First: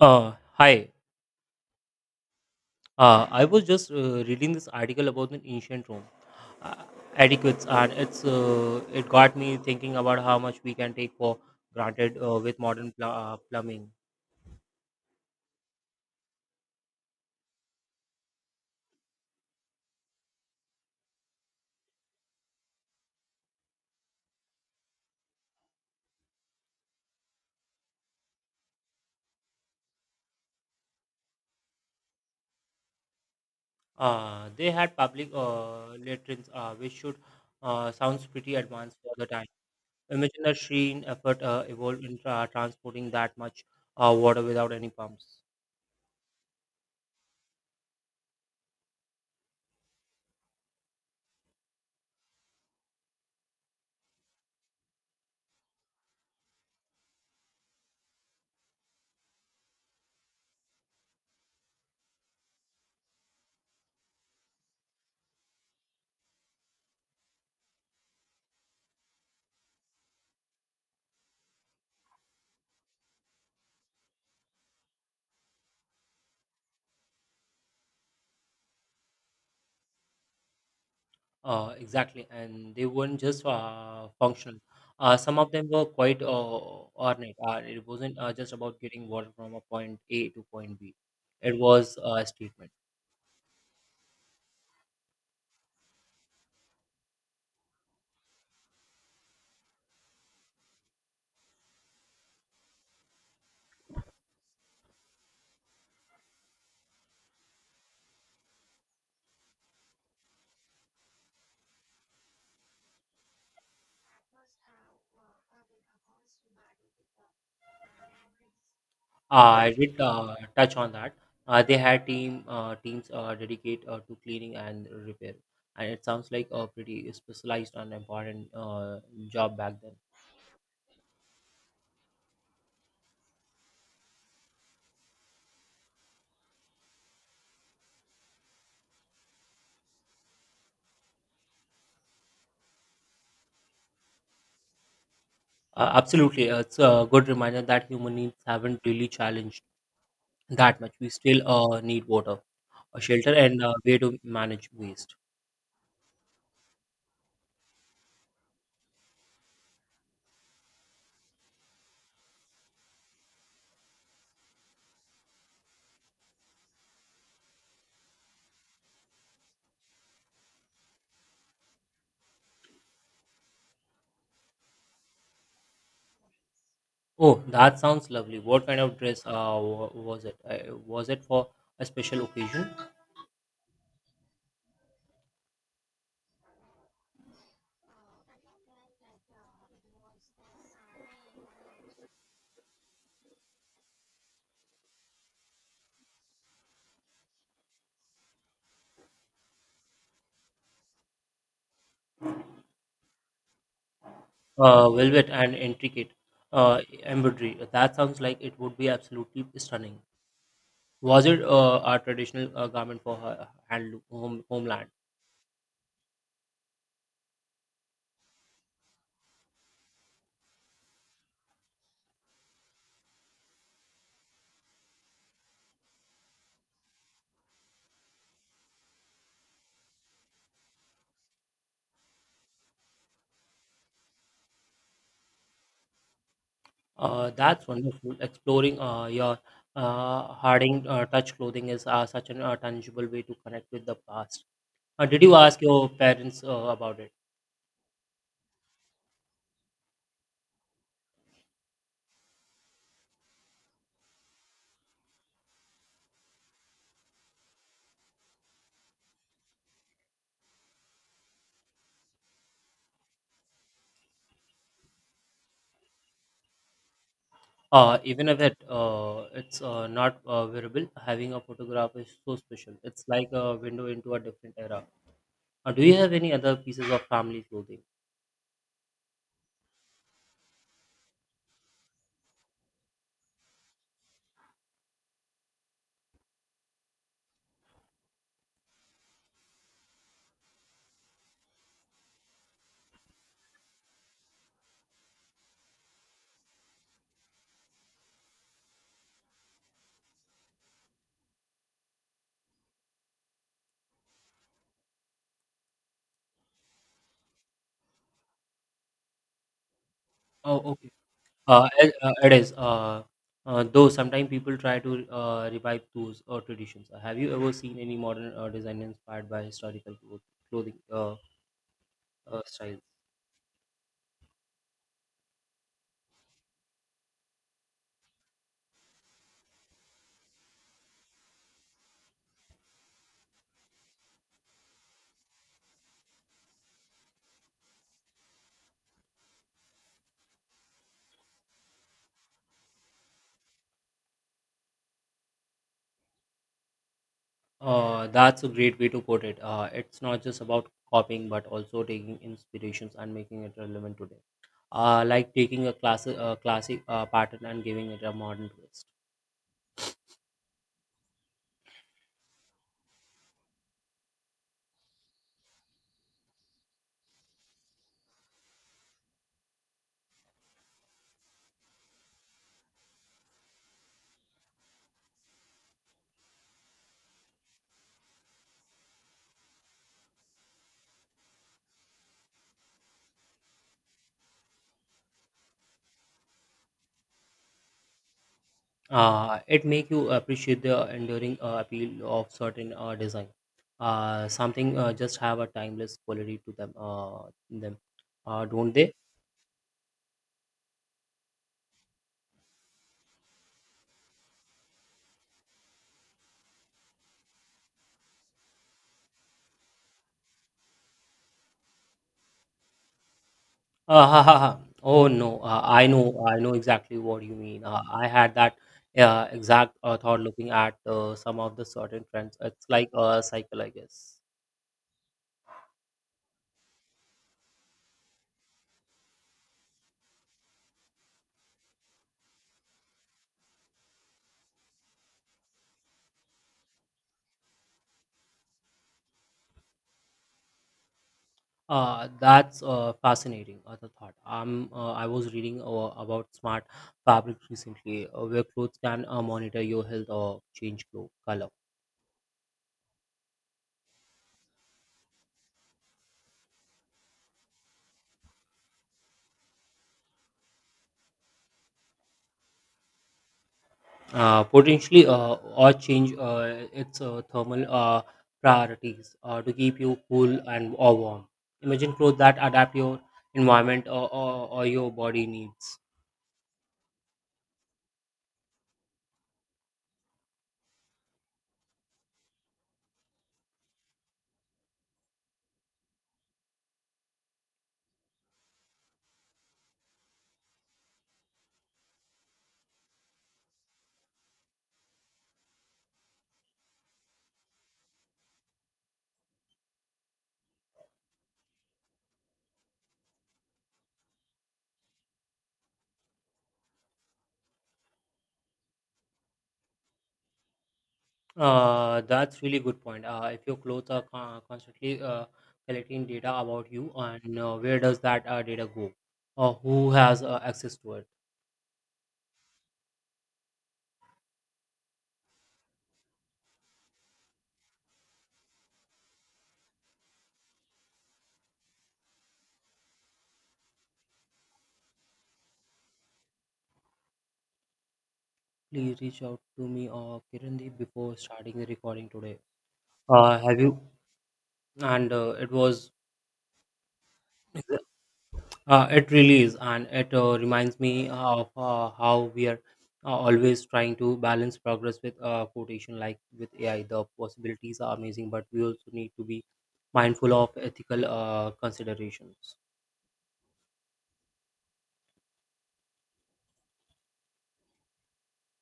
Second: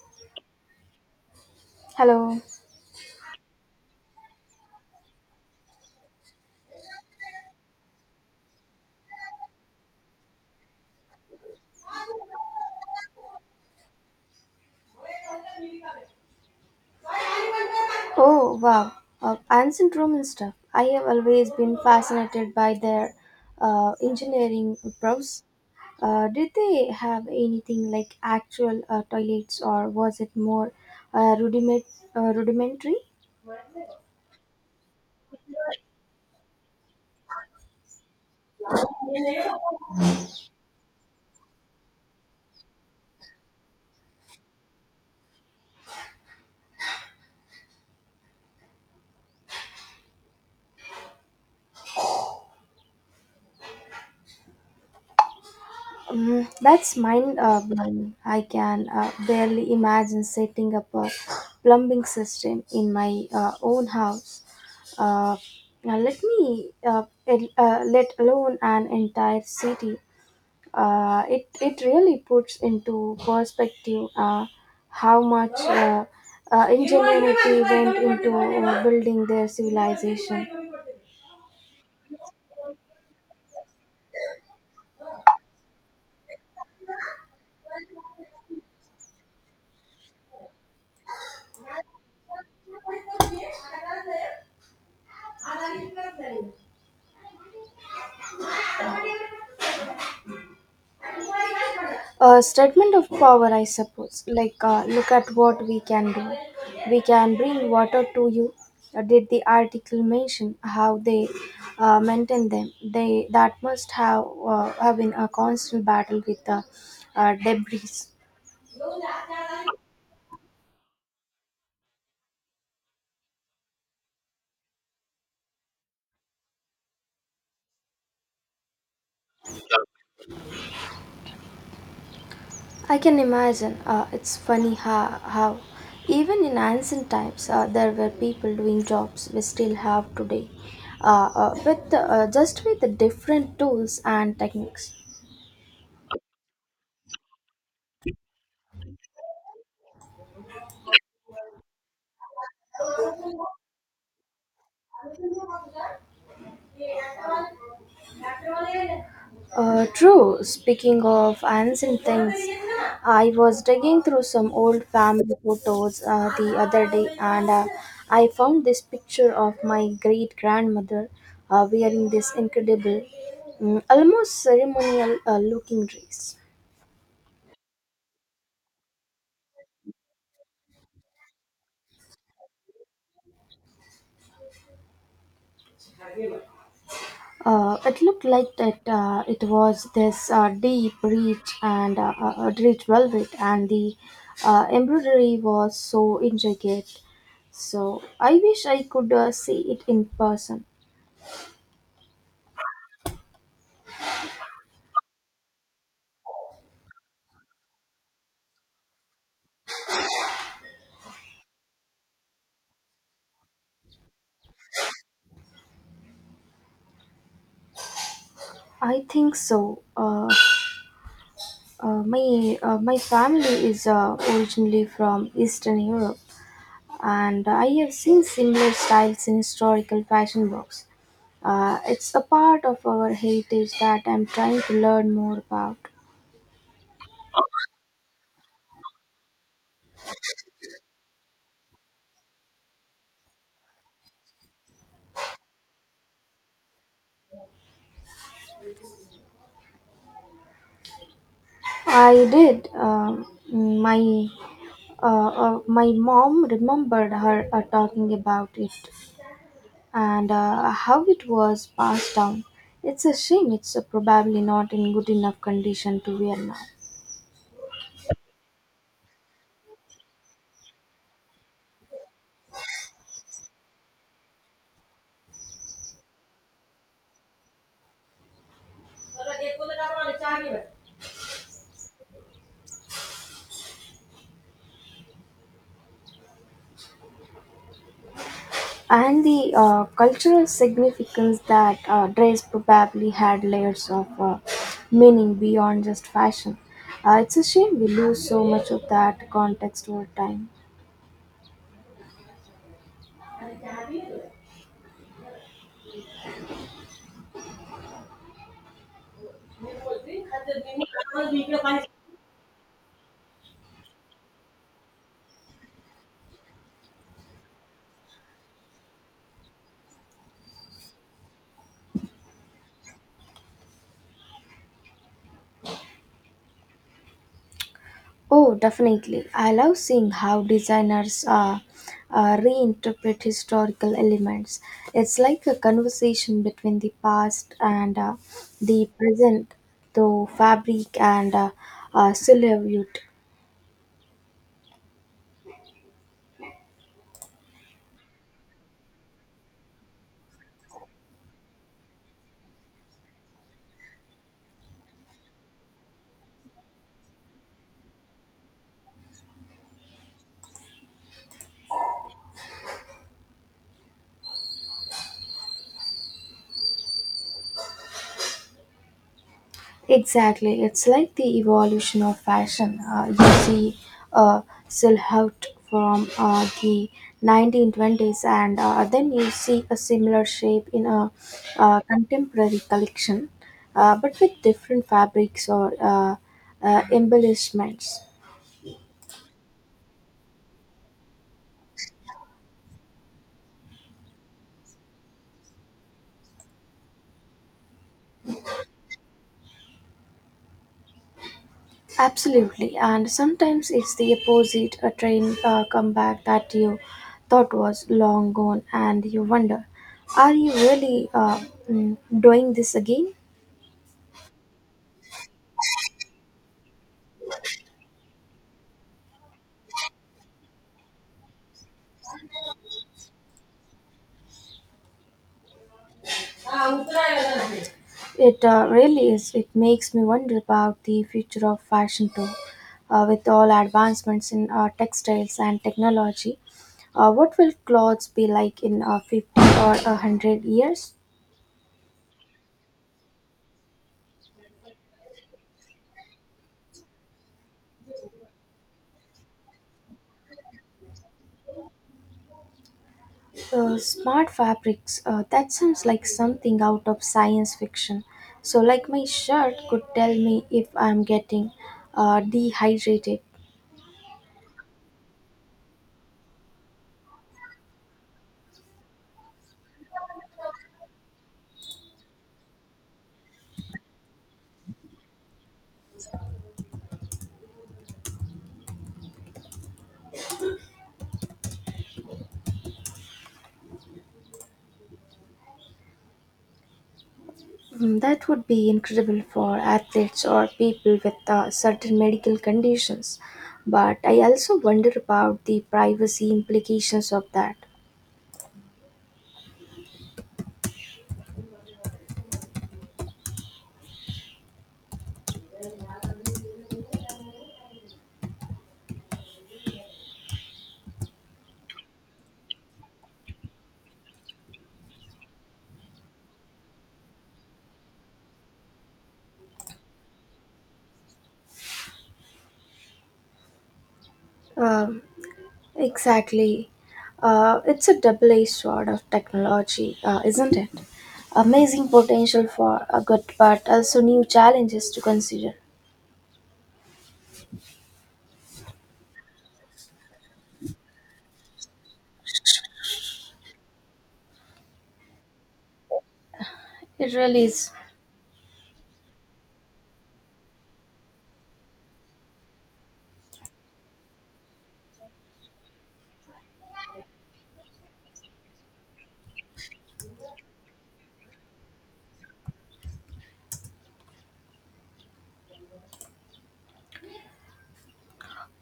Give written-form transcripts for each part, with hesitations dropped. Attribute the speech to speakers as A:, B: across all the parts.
A: Hi.
B: Hello.
A: I was just reading this article about an ancient Rome uh, adequates, and it got me thinking about how much we can take for granted with modern plumbing.
B: Oh, wow. Ancient Roman stuff. I have always been fascinated by their engineering prowess. Did they have anything like actual toilets, or was it more uh, rudiment- rudimentary?
A: They had public latrines, which should sounds pretty advanced for the time. Imagine the sheer effort involved in transporting that much water without any pumps.
B: That's mind blowing. I can barely imagine setting up a plumbing system in my own house. Uh, now let me let alone an entire city. It really puts into perspective how much ingenuity went into building their civilization.
A: Exactly, and they weren't just functional. Some of them were quite ornate. It wasn't just about getting water from a point A to point B. It was a statement.
B: A statement of power, I suppose. Like, look at what we can do. We can bring water to you. Did the article mention how they maintain them? They that must have been a constant battle with the debris.
A: I did touch on that. They had teams dedicate to cleaning and repair, and it sounds like a pretty specialized and important job back then.
B: I can imagine. It's funny how even in ancient times there were people doing jobs we still have today, with just with the different tools and techniques.
A: Absolutely, it's a good reminder that human needs haven't really challenged that much. We still need water. A shelter and a way to manage waste.
B: True. Speaking of ancient things, I was digging through some old family photos the other day, and I found this picture of my great grandmother wearing this incredible, almost ceremonial looking dress.
A: Oh, that sounds lovely. What kind of dress was it? Was it for a special occasion?
B: It looked like that it was this deep, rich, and rich velvet, and the embroidery was so intricate. So I wish I could see it in person.
A: Velvet and intricate embroidery. That sounds like it would be absolutely stunning. Was it a traditional garment for her homeland?
B: I think so. My family is originally from Eastern Europe, and I have seen similar styles in historical fashion books. It's a part of our heritage that I'm trying to learn more about.
A: That's wonderful. Exploring your Harding touch clothing is such an tangible way to connect with the past. Did you ask your parents about it?
B: I did. My my mom remembered her talking about it and how it was passed down. It's a shame. It's probably not in good enough condition to wear now.
A: Even if it's not wearable, having a photograph is so special. It's like a window into a different era. Do you have any other pieces of family clothing?
B: And the cultural significance that dress probably had layers of meaning beyond just fashion. It's a shame we lose so much of that context over time.
A: Oh, okay. It is. Though sometimes people try to revive those traditions. Have you ever seen any modern design inspired by historical clothing styles?
B: Oh, definitely. I love seeing how designers reinterpret historical elements. It's like a conversation between the past and the present, through fabric and silhouette.
A: That's a great way to put it. It's not just about copying, but also taking inspirations and making it relevant today. Like taking a classic pattern and giving it a modern twist.
B: Exactly. It's like the evolution of fashion. You see a silhouette from the 1920s, and then you see a similar shape in a contemporary collection, but with different fabrics or embellishments.
A: It make you appreciate the enduring appeal of certain design. Something just have a timeless quality to them. Them, don't they?
B: Absolutely. And sometimes it's the opposite, a train comeback that you thought was long gone, and you wonder, are you really doing this again?
A: Ha, ha, ha. Oh no, I know exactly what you mean. I had that exact thought looking at some of the certain trends. It's like a cycle, I guess.
B: It really is. It makes me wonder about the future of fashion too. With all advancements in textiles and technology, what will clothes be like in 50 or 100 years?
A: That's fascinating. Other thought. I was reading about smart fabrics recently, where clothes can monitor your health or change color.
B: Smart fabrics, that sounds like something out of science fiction. So, like, my shirt could tell me if I'm getting dehydrated.
A: Potentially, or change its thermal priorities to keep you cool and or warm. Imagine clothes that adapt your environment or your body needs.
B: That would be incredible for athletes or people with certain medical conditions. But I also wonder about the privacy implications of that.
A: That's really good point. If your clothes are constantly collecting data about you, and where does that data go? Or who has access to it?
B: Um, exactly. It's a double edged sword of technology, isn't it? Amazing potential for a good, but also new challenges to consider.
A: Please reach out to me or Kirandeep before starting the recording today. Have you? And it was.
B: It really is.
A: It really is, and it reminds me of how we are always trying to balance progress with quotation, like with AI. The possibilities are amazing, but we also need to be mindful of ethical considerations.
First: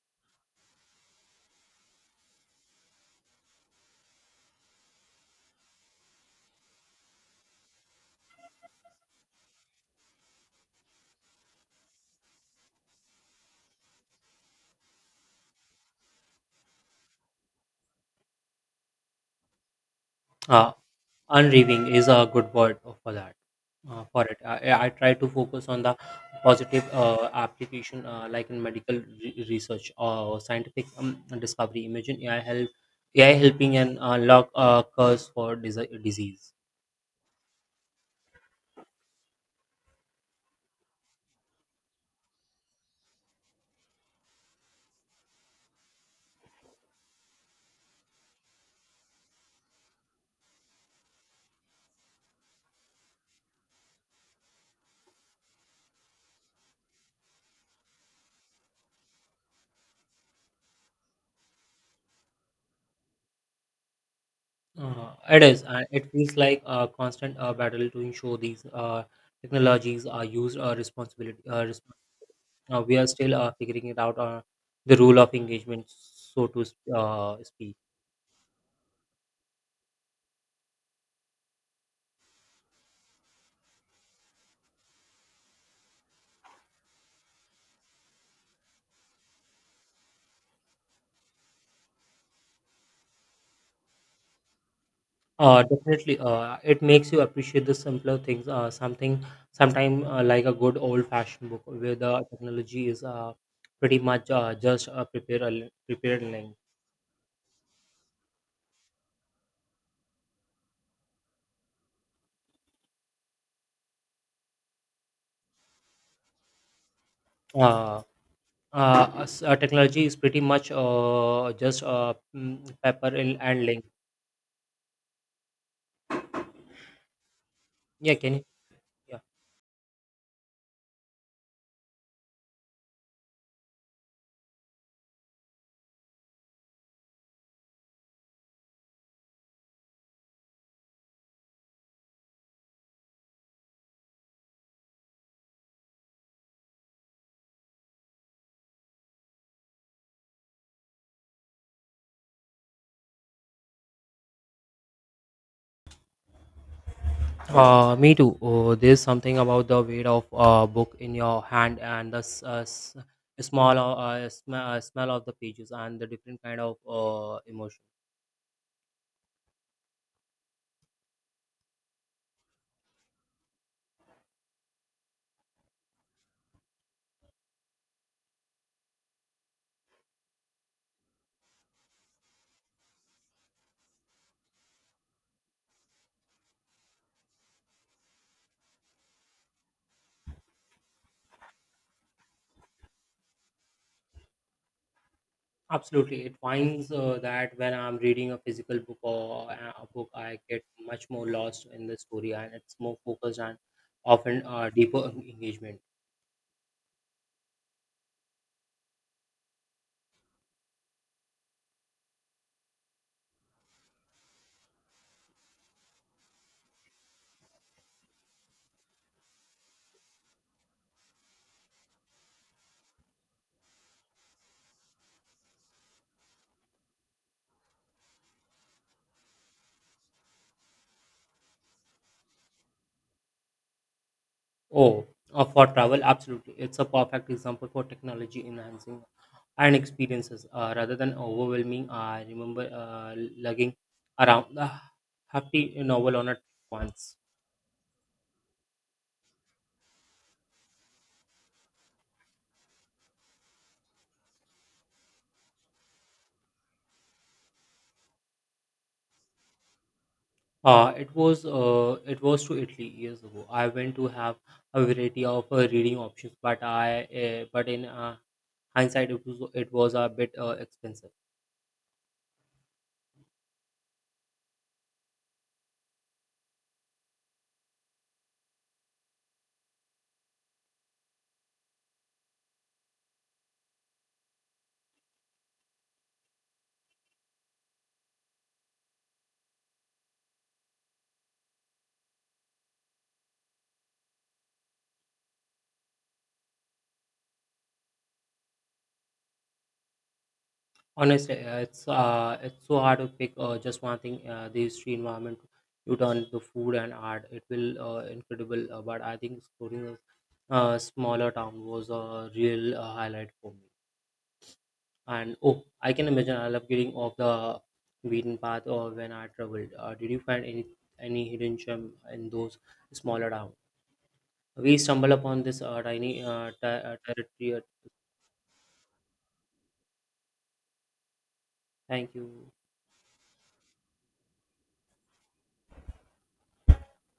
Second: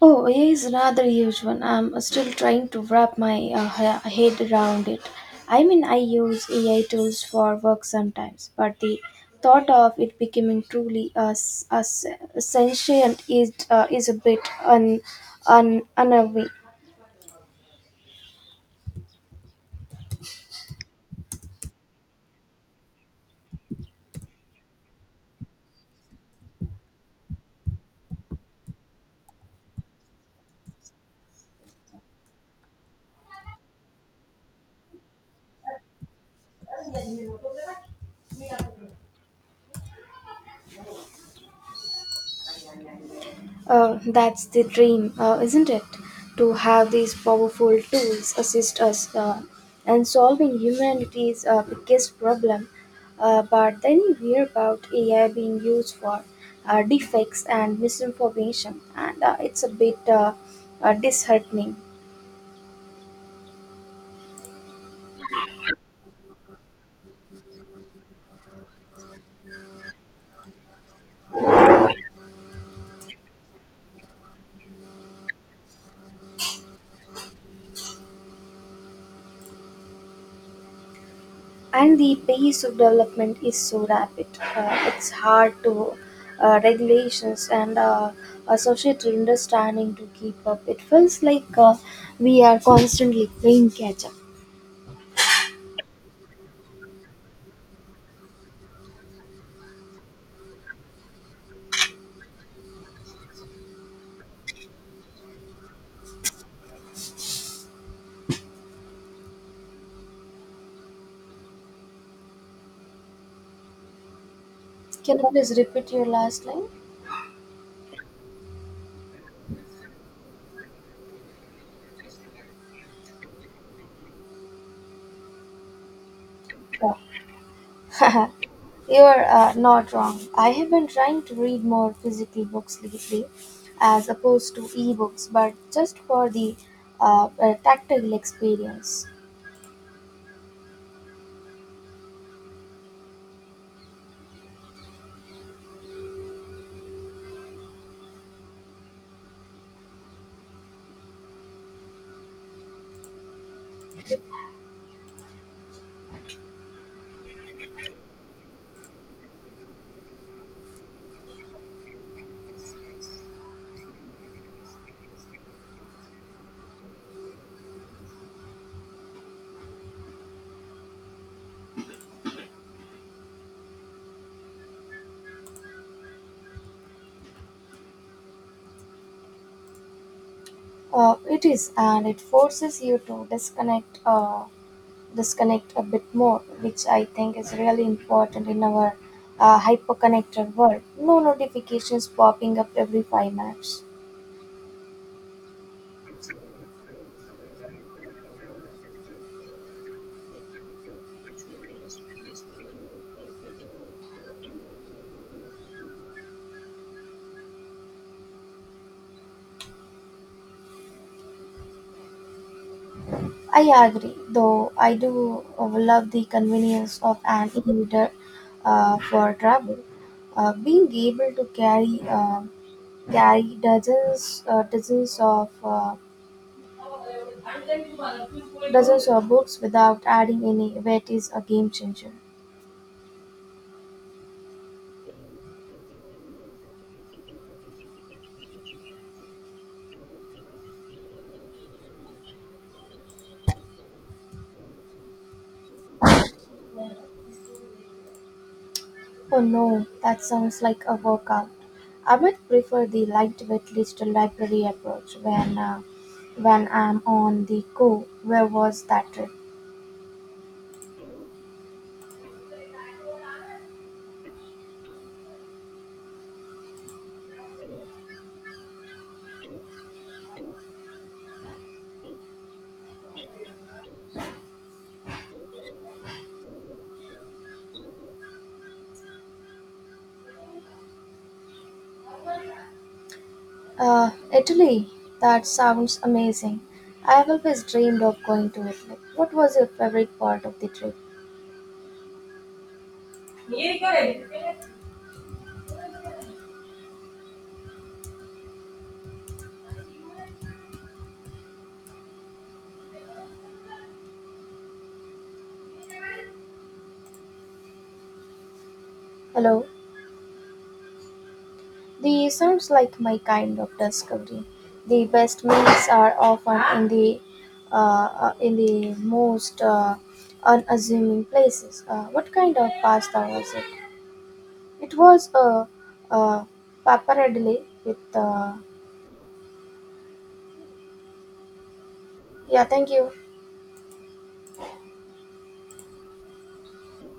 B: Oh, AI is another huge one. I'm still trying to wrap my head around it. I mean, I use AI tools for work sometimes, but the thought of it becoming truly sentient is a bit unnerving.
A: Uh, Unreaving is a good word for that for it. I try to focus on the positive application like in medical research or scientific discovery. Imagine ai help Ai helping and unlock cause for disease.
B: That's the dream, isn't it? To have these powerful tools assist us in solving humanity's biggest problem. But then you hear about AI being used for defects and misinformation, and it's a bit disheartening.
A: It is. It feels like a constant battle to ensure these technologies are used responsibility we are still figuring it out the rule of engagement, so to speak.
B: And the pace of development is so rapid. It's hard to regulations and a societal understanding to keep up. It feels like we are constantly playing catch up.
A: Definitely. It makes you appreciate the simpler things. Sometime like a good old-fashioned book where the technology is pretty much just prepare prepared link.
B: Can you please repeat your last line?
A: Uh, s- technology is pretty much just paper and link. Yeah,
B: Yeah.
A: can you? Yeah.
B: You're not wrong. I have been trying to read more physical books lately as opposed to ebooks, but just for the tactile experience.
A: Me too. Oh, there's something about the weight of a book in your hand and the small smell of the pages and the different kind of emotion.
B: It is, and it forces you to disconnect a bit more, which I think is really important in our hyperconnected world. No notifications popping up every 5 minutes.
A: Absolutely, it finds that when I'm reading a physical book or a book, I get much more lost in the story, and it's more focused and often deeper engagement.
B: I agree, though I do love the convenience of an e-reader for travel. Being able to carry dozens of dozens of books without adding any weight is a game changer.
A: Oh, for travel, absolutely, it's a perfect example for technology enhancing and experiences rather than overwhelming. I remember lugging around the hefty novel on at once.
B: Oh no, that sounds like a workout. I might prefer the lightweight digital library approach when I'm on the go. Where was that trip?
A: It was to Italy years ago. I went to have a variety of reading options, but I but in hindsight, it was a bit expensive.
B: Uh, Italy. That sounds amazing. I've always dreamed of going to Italy. What was your favorite part of the trip?
A: Honestly, it's so hard to pick just one thing. The history, environment, you turn the food and art. It will incredible. But I think
B: Hello.
A: exploring a smaller town was
B: They
A: a
B: sounds
A: real
B: like my
A: highlight for
B: kind
A: me.
B: of discovery. The
A: And
B: best
A: oh,
B: meals
A: I can
B: are
A: imagine. I
B: often
A: love
B: in
A: getting off
B: the
A: the
B: uh, uh,
A: beaten
B: in
A: path or
B: the
A: when I
B: most
A: traveled. Did you find
B: unassuming
A: any hidden
B: places.
A: gem in
B: What kind
A: those
B: of pasta
A: smaller
B: was
A: towns?
B: it?
A: We
B: It
A: stumble
B: was
A: upon this
B: a,
A: tiny
B: a
A: territory.
B: pappardelle with
A: Thank you.
B: yeah. Thank you.